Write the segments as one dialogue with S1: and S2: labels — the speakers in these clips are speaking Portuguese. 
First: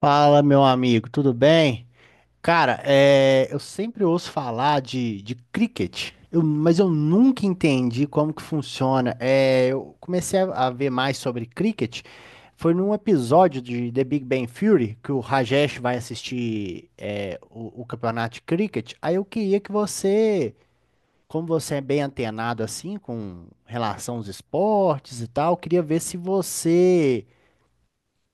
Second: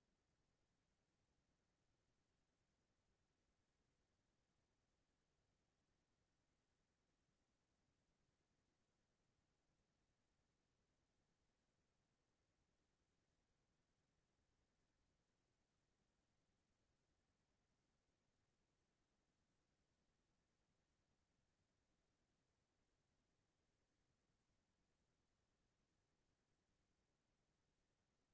S1: Fala, meu amigo, tudo bem? Cara, é, eu sempre ouço falar de cricket, mas eu nunca entendi como que funciona. Eu comecei a ver mais sobre cricket, foi num episódio de The Big Bang Theory que o Rajesh vai assistir o campeonato de cricket. Aí eu queria que você, como você é bem antenado assim com relação aos esportes e tal, eu queria ver se você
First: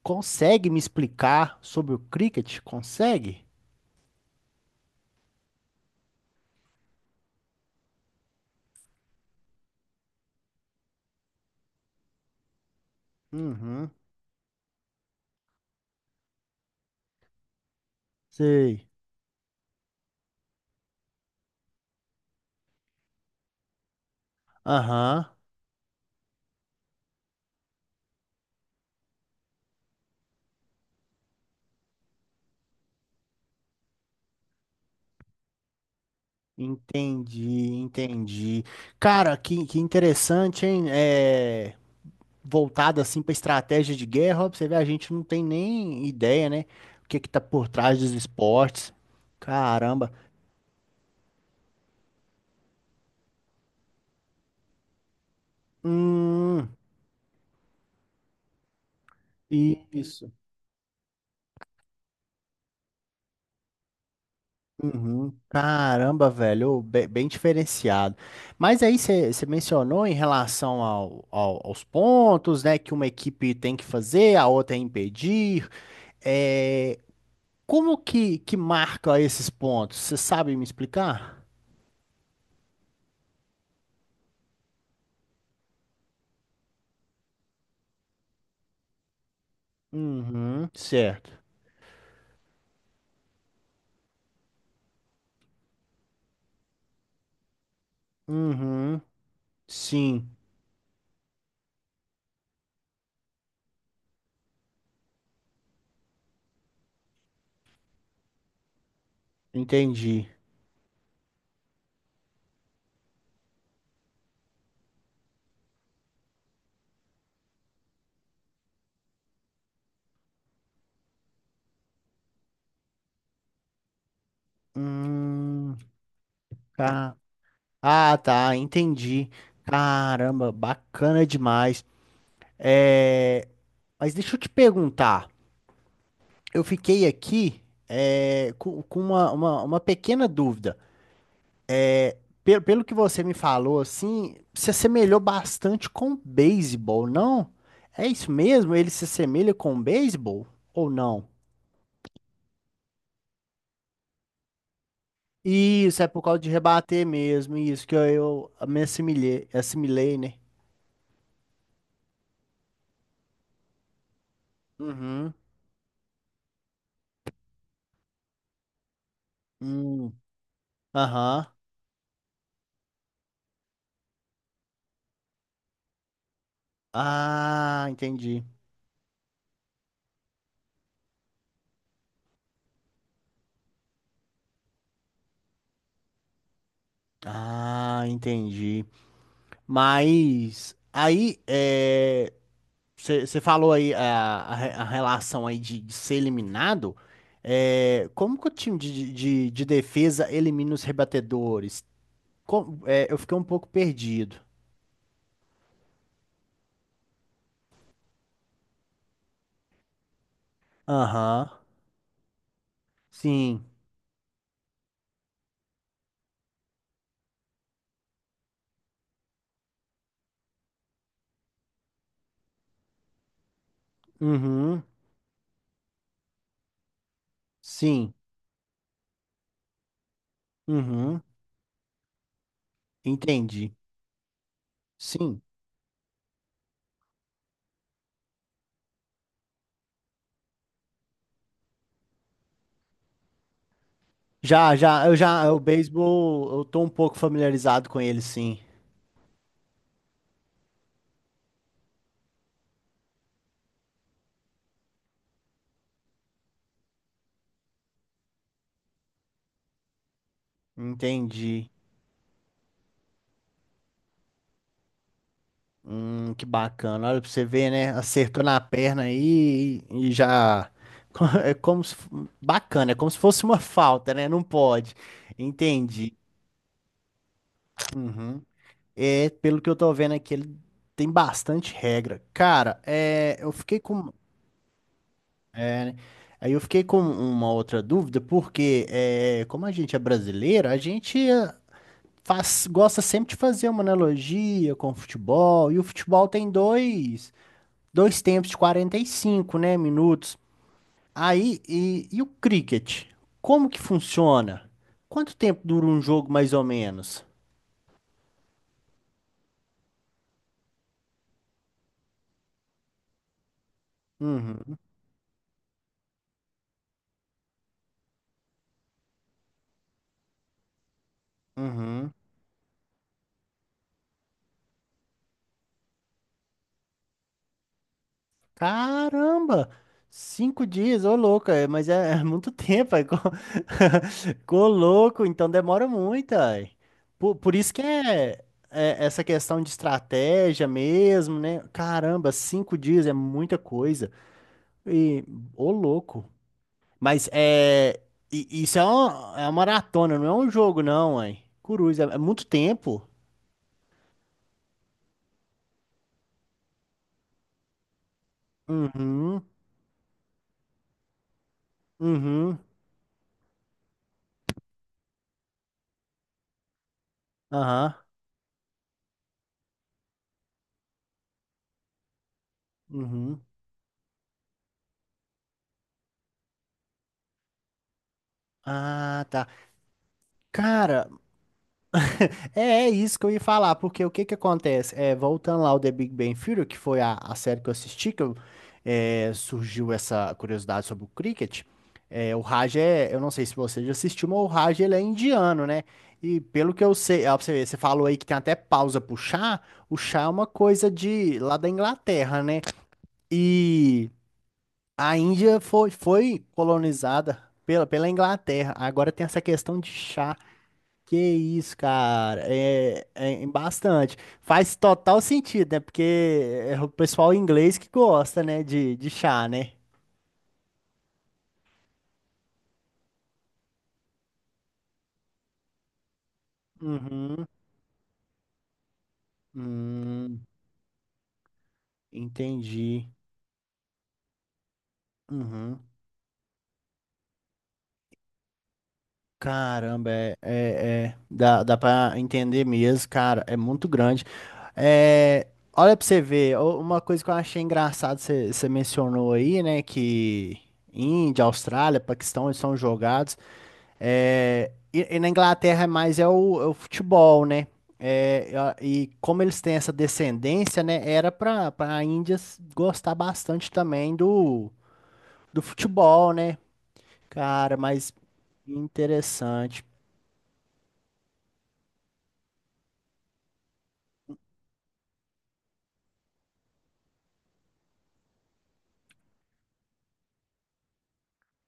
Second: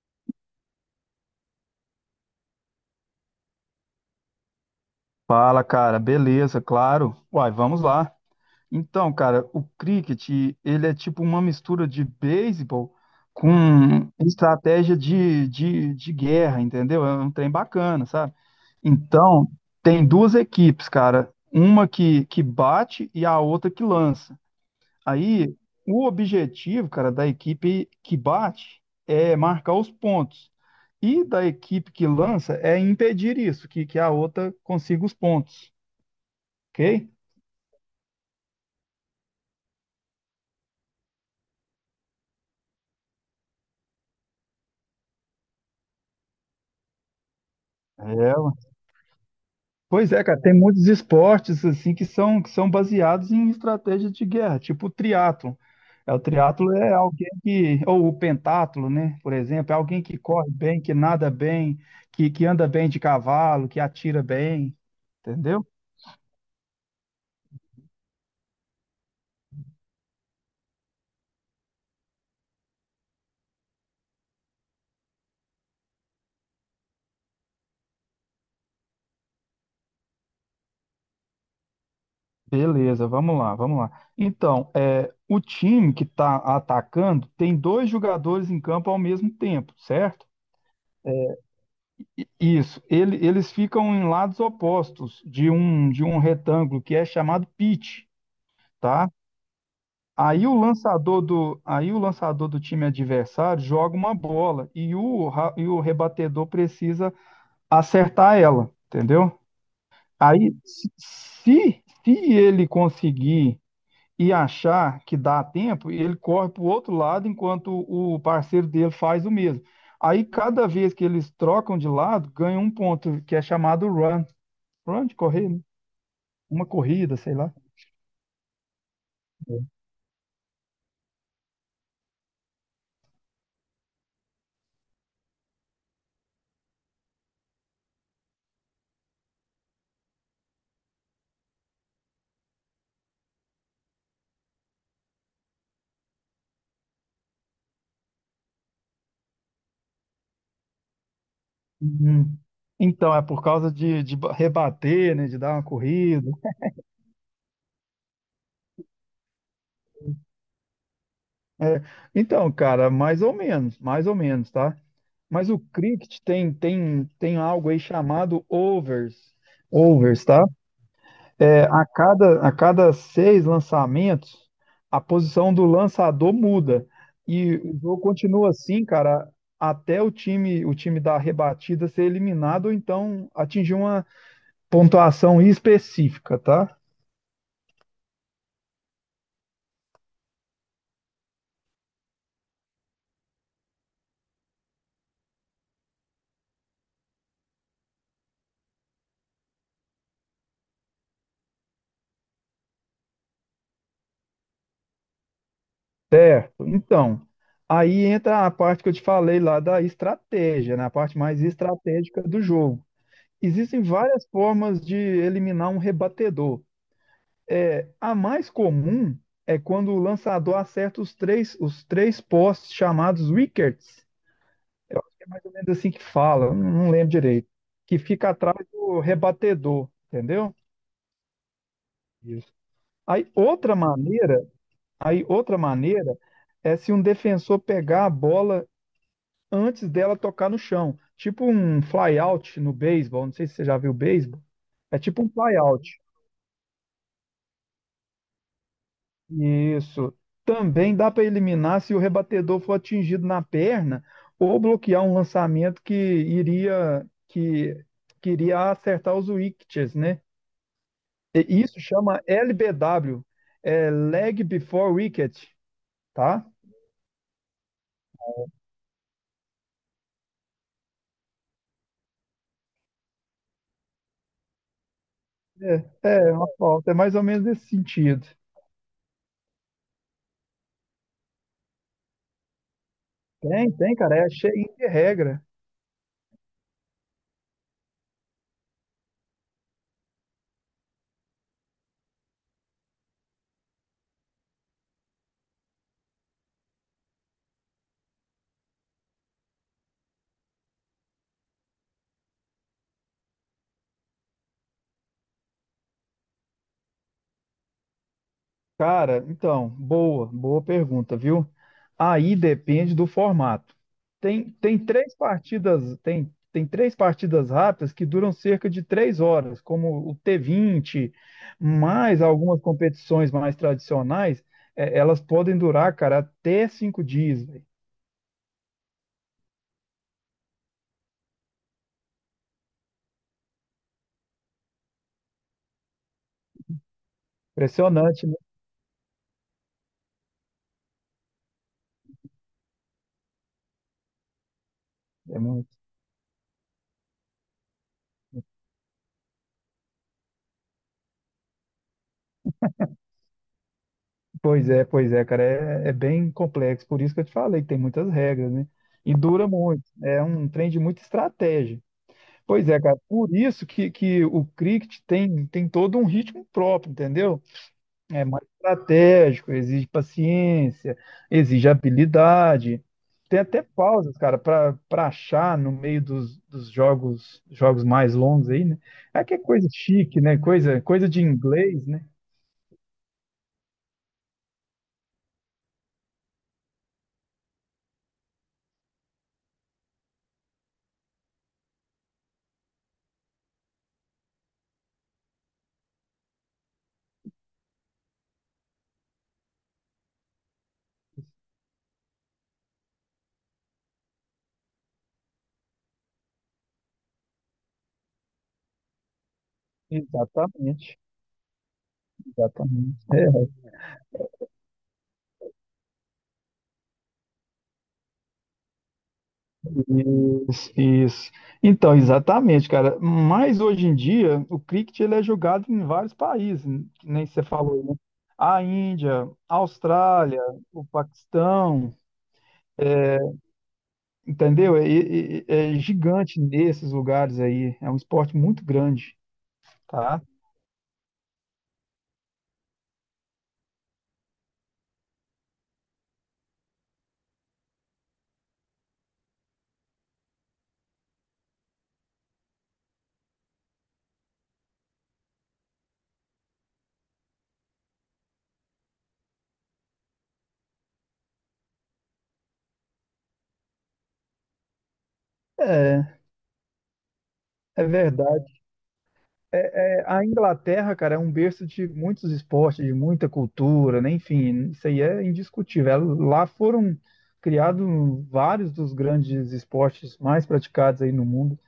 S1: consegue me explicar sobre o cricket? Consegue?
S2: Fala, cara. Beleza, claro. Uai, vamos lá. Então, cara, o cricket ele é tipo uma mistura de beisebol com
S1: Uhum.
S2: estratégia de guerra, entendeu? É um trem bacana, sabe?
S1: Sei.
S2: Então, tem duas equipes, cara. Uma que bate e a outra que lança.
S1: Aham.
S2: Aí, o objetivo, cara, da equipe que bate é marcar os pontos. E da equipe que lança é impedir isso, que a outra consiga os pontos. Ok?
S1: Entendi, entendi. Cara, que interessante, hein? É, voltado assim pra estratégia de guerra, ó, pra você ver, a gente não tem nem ideia, né? O que é que tá por trás dos
S2: É,
S1: esportes. Caramba.
S2: Pois é, cara, tem muitos esportes assim que são baseados em estratégias de guerra, tipo o triatlo. O
S1: Hum,
S2: triatlo é alguém que, ou o pentatlo, né? Por exemplo, é alguém que
S1: isso.
S2: corre bem, que nada bem, que anda bem de cavalo, que atira bem,
S1: Uhum.
S2: entendeu?
S1: Caramba, velho, ô, bem, diferenciado. Mas aí você mencionou em relação aos pontos, né, que uma equipe tem que fazer, a outra é impedir. É, como que marca esses pontos? Você sabe me explicar?
S2: Beleza, vamos lá, vamos lá. Então, é, o time que está atacando tem dois jogadores em campo ao mesmo tempo, certo?
S1: Uhum, certo.
S2: Isso, eles ficam em lados opostos de um retângulo que é chamado pitch,
S1: Uhum,
S2: tá?
S1: sim,
S2: Aí o lançador do time adversário joga uma bola e o rebatedor precisa acertar ela, entendeu?
S1: entendi.
S2: Aí se ele conseguir e achar que dá tempo, ele corre para o outro lado enquanto o parceiro dele faz o mesmo. Aí cada vez que eles trocam de lado, ganha um ponto, que é chamado run. Pronto, correr, né?
S1: Hum,
S2: Uma
S1: tá.
S2: corrida, sei lá.
S1: Ah, tá, entendi. Caramba, bacana demais. É, mas deixa eu te perguntar. Eu fiquei aqui é, com uma pequena dúvida. Pelo que você me falou, assim, se assemelhou bastante com o beisebol, não? É isso mesmo? Ele se assemelha com o beisebol ou não?
S2: Uhum. Então, é por causa de rebater, né? De dar uma
S1: Isso, é por
S2: corrida.
S1: causa de rebater mesmo, isso que eu me assimilei, né?
S2: É, então, cara, mais ou menos, tá?
S1: Uhum.
S2: Mas o cricket tem algo aí chamado overs.
S1: Hum.
S2: Overs, tá?
S1: Aham.
S2: É, a cada seis lançamentos, a posição do lançador muda. E o
S1: Ah,
S2: jogo
S1: entendi.
S2: continua assim, cara, até o time da rebatida ser eliminado ou então atingir uma pontuação específica, tá?
S1: Ah, entendi. Mas aí, é, você falou aí a relação aí de ser eliminado. É, como que o time de defesa elimina os rebatedores? Eu fiquei um pouco perdido.
S2: Certo. Então, aí entra a parte que eu te falei lá da estratégia, né? A parte mais
S1: Aham.
S2: estratégica do jogo.
S1: Sim.
S2: Existem várias formas de eliminar um rebatedor. É, a mais comum é quando o lançador acerta os três postes chamados wickets,
S1: Uhum.
S2: mais ou menos assim que fala, eu não lembro direito, que
S1: Sim.
S2: fica atrás do rebatedor, entendeu?
S1: Uhum.
S2: Isso. Aí
S1: Entendi.
S2: outra maneira Aí,
S1: Sim.
S2: outra maneira é se um defensor pegar a bola antes dela tocar no chão. Tipo um flyout no beisebol. Não sei se você já viu beisebol. É
S1: Eu
S2: tipo um
S1: já, o
S2: flyout.
S1: beisebol, eu tô um pouco familiarizado com ele, sim.
S2: Isso. Também dá para eliminar se o rebatedor for atingido na perna ou bloquear um lançamento que iria acertar os wickets, né? E
S1: Entendi.
S2: isso chama LBW, é leg before wicket, tá?
S1: Que bacana. Olha pra você ver, né? Acertou na perna aí e já. É como se. Bacana, é como se fosse uma falta, né? Não pode. Entendi.
S2: É, é uma falta, é mais ou menos nesse sentido.
S1: Uhum. É, pelo que eu tô vendo aqui, ele tem bastante regra. Cara, é, eu
S2: Tem,
S1: fiquei
S2: tem,
S1: com.
S2: cara, é cheio de regra.
S1: É, né? Aí eu fiquei com uma outra dúvida, porque é, como a gente é brasileiro, a gente é, faz, gosta sempre de fazer uma analogia com o futebol, e o futebol tem dois tempos de 45, né, minutos. E o cricket? Como que funciona? Quanto tempo dura um jogo, mais ou menos?
S2: Cara, então, boa, boa pergunta, viu? Aí depende do formato. Tem,
S1: Uhum,
S2: tem três partidas, tem, tem três partidas rápidas que duram cerca de 3 horas, como o T20,
S1: uhum.
S2: mais algumas competições mais tradicionais, é, elas podem durar, cara, até 5 dias, velho.
S1: Caramba! 5 dias, ô louco, é, mas é, é muito tempo, ô louco, então demora muito, aí. Por isso que
S2: Impressionante, né?
S1: é, é essa questão de estratégia mesmo, né? Caramba, cinco dias é muita coisa. E,
S2: É
S1: ô
S2: muito.
S1: louco. Mas é. Isso é uma maratona, não é um jogo, não, ué. Coruja, é é muito tempo.
S2: Pois é, cara, é, é bem complexo, por isso que eu te falei que tem muitas regras, né? E
S1: Uhum,
S2: dura muito, é um trem de muita estratégia.
S1: uhum,
S2: Pois é, cara, por isso que o cricket tem, tem todo um ritmo próprio, entendeu?
S1: aham,
S2: É mais estratégico, exige paciência, exige habilidade. Tem
S1: uhum.
S2: até pausas, cara, para achar no meio dos jogos, jogos mais longos aí, né? É
S1: Ah,
S2: que é
S1: tá.
S2: coisa chique, né? Coisa,
S1: Cara,
S2: coisa de inglês, né?
S1: é, é isso que eu ia falar, porque o que que acontece? É, voltando lá ao The Big Bang Theory, que foi a série que eu assisti, que eu, é, surgiu essa curiosidade sobre o cricket. É, o Raj é, eu não sei se você já assistiu, mas o Raj ele é indiano, né? E pelo que eu sei, ó, pra você ver, você falou aí que tem até pausa pro chá, o chá é uma coisa de lá da Inglaterra, né? E a Índia foi colonizada pela Inglaterra. Agora tem essa questão de chá.
S2: Exatamente,
S1: Que isso, cara,
S2: exatamente.
S1: é,
S2: É,
S1: é bastante. Faz total sentido, né? Porque é o pessoal inglês que gosta, né, de chá, né?
S2: isso, isso. Então, exatamente, cara. Mas hoje em dia, o cricket ele é jogado em vários países, né, que nem você
S1: Uhum.
S2: falou, né? A Índia, a Austrália,
S1: Hum,
S2: o Paquistão,
S1: entendi.
S2: entendeu? É
S1: Uhum.
S2: gigante nesses lugares aí. É um esporte muito grande,
S1: Caramba,
S2: tá?
S1: é, é, é. Dá pra entender mesmo, cara, é muito grande. É, olha pra você ver, o- uma coisa que eu achei engraçado, você mencionou aí, né, que Índia, Austrália, Paquistão, eles são jogados. É, e na Inglaterra é mais é o futebol, né? É, e como eles têm essa descendência, né? Era para a Índia gostar bastante também do, do
S2: É,
S1: futebol, né? Cara,
S2: é
S1: mas
S2: verdade.
S1: interessante.
S2: É, é, a Inglaterra, cara, é um berço de muitos esportes, de muita cultura, né? Enfim, isso aí é indiscutível. Lá foram criados vários dos grandes esportes mais praticados aí no mundo.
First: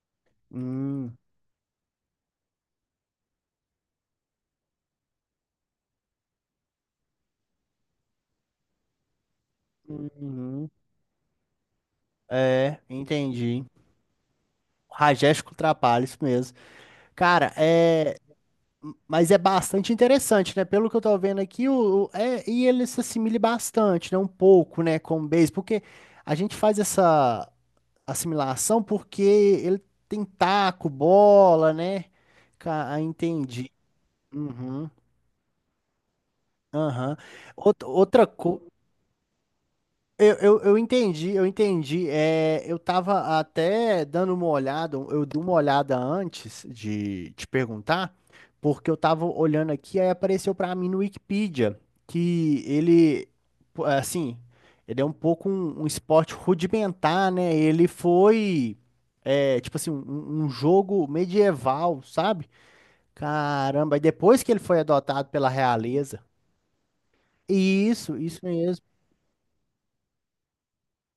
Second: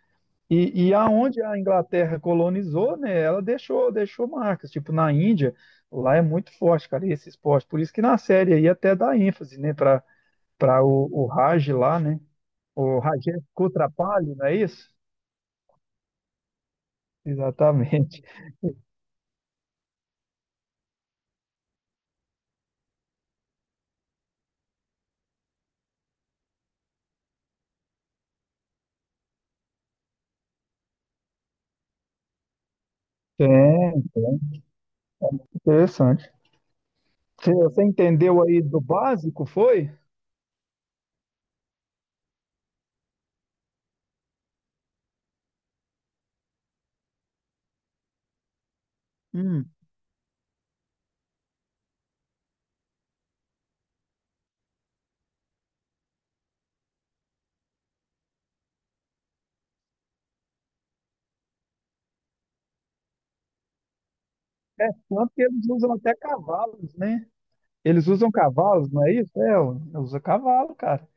S2: E
S1: Hum,
S2: aonde a Inglaterra colonizou, né? Ela deixou marcas. Tipo, na Índia, lá é muito forte, cara, esse esporte. Por isso que na série aí até dá ênfase, né, para
S1: uhum.
S2: para o Raj lá, né?
S1: É,
S2: O Rajesh
S1: entendi.
S2: Kutrapali, não é isso?
S1: Rajesh Kutrapali, isso mesmo. Cara, é.
S2: Exatamente.
S1: Mas é bastante interessante, né? Pelo que eu tô vendo aqui, é, e ele se assimile bastante, né? Um pouco, né? Com o base, porque a gente faz essa assimilação porque ele tem taco, bola, né? Ah,
S2: É,
S1: entendi.
S2: tem.
S1: Uhum,
S2: Interessante.
S1: aham.
S2: Você você
S1: Outra, outra
S2: entendeu aí
S1: coisa.
S2: do básico, foi?
S1: Eu entendi, eu entendi. É, eu tava até dando uma olhada, eu dei uma olhada antes de te perguntar, porque eu tava
S2: Hum,
S1: olhando aqui, aí apareceu pra mim no Wikipedia que ele, pô, assim, ele é um pouco um esporte rudimentar, né? Ele foi, é, tipo assim, um jogo medieval, sabe? Caramba, e depois que ele foi adotado
S2: Tanto que
S1: pela
S2: eles usam até
S1: realeza.
S2: cavalos, né? Eles
S1: Isso,
S2: usam
S1: isso mesmo.
S2: cavalos, não é isso? É, ué, usa cavalo, cara.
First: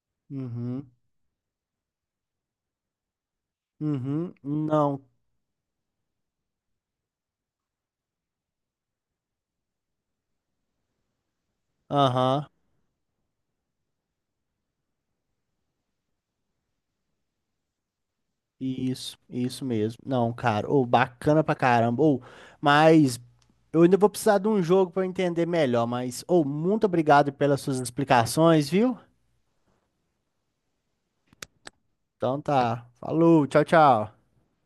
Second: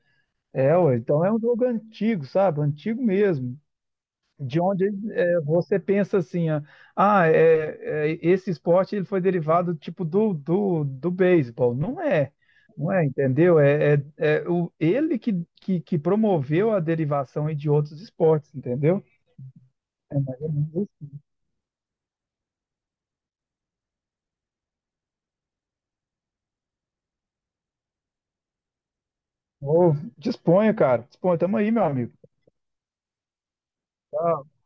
S2: É,
S1: Uhum.
S2: ué, então é um jogo antigo, sabe? Antigo mesmo.
S1: Uhum.
S2: De onde
S1: Não,
S2: é, você pensa assim, ó, ah, é, é, esse esporte ele foi derivado tipo do beisebol. Não é,
S1: aham,
S2: não é, entendeu? É, é, é o, ele que promoveu a derivação aí de outros esportes, entendeu?
S1: isso mesmo.
S2: É
S1: Não,
S2: mais ou
S1: cara,
S2: menos.
S1: ou bacana pra caramba. Ou, mas eu ainda vou precisar de um jogo pra eu entender melhor, mas ou muito obrigado pelas suas explicações, viu?
S2: Ô, disponha, cara. Disponha. Tamo aí, meu amigo.
S1: Então tá. Falou, tchau, tchau.
S2: Tá,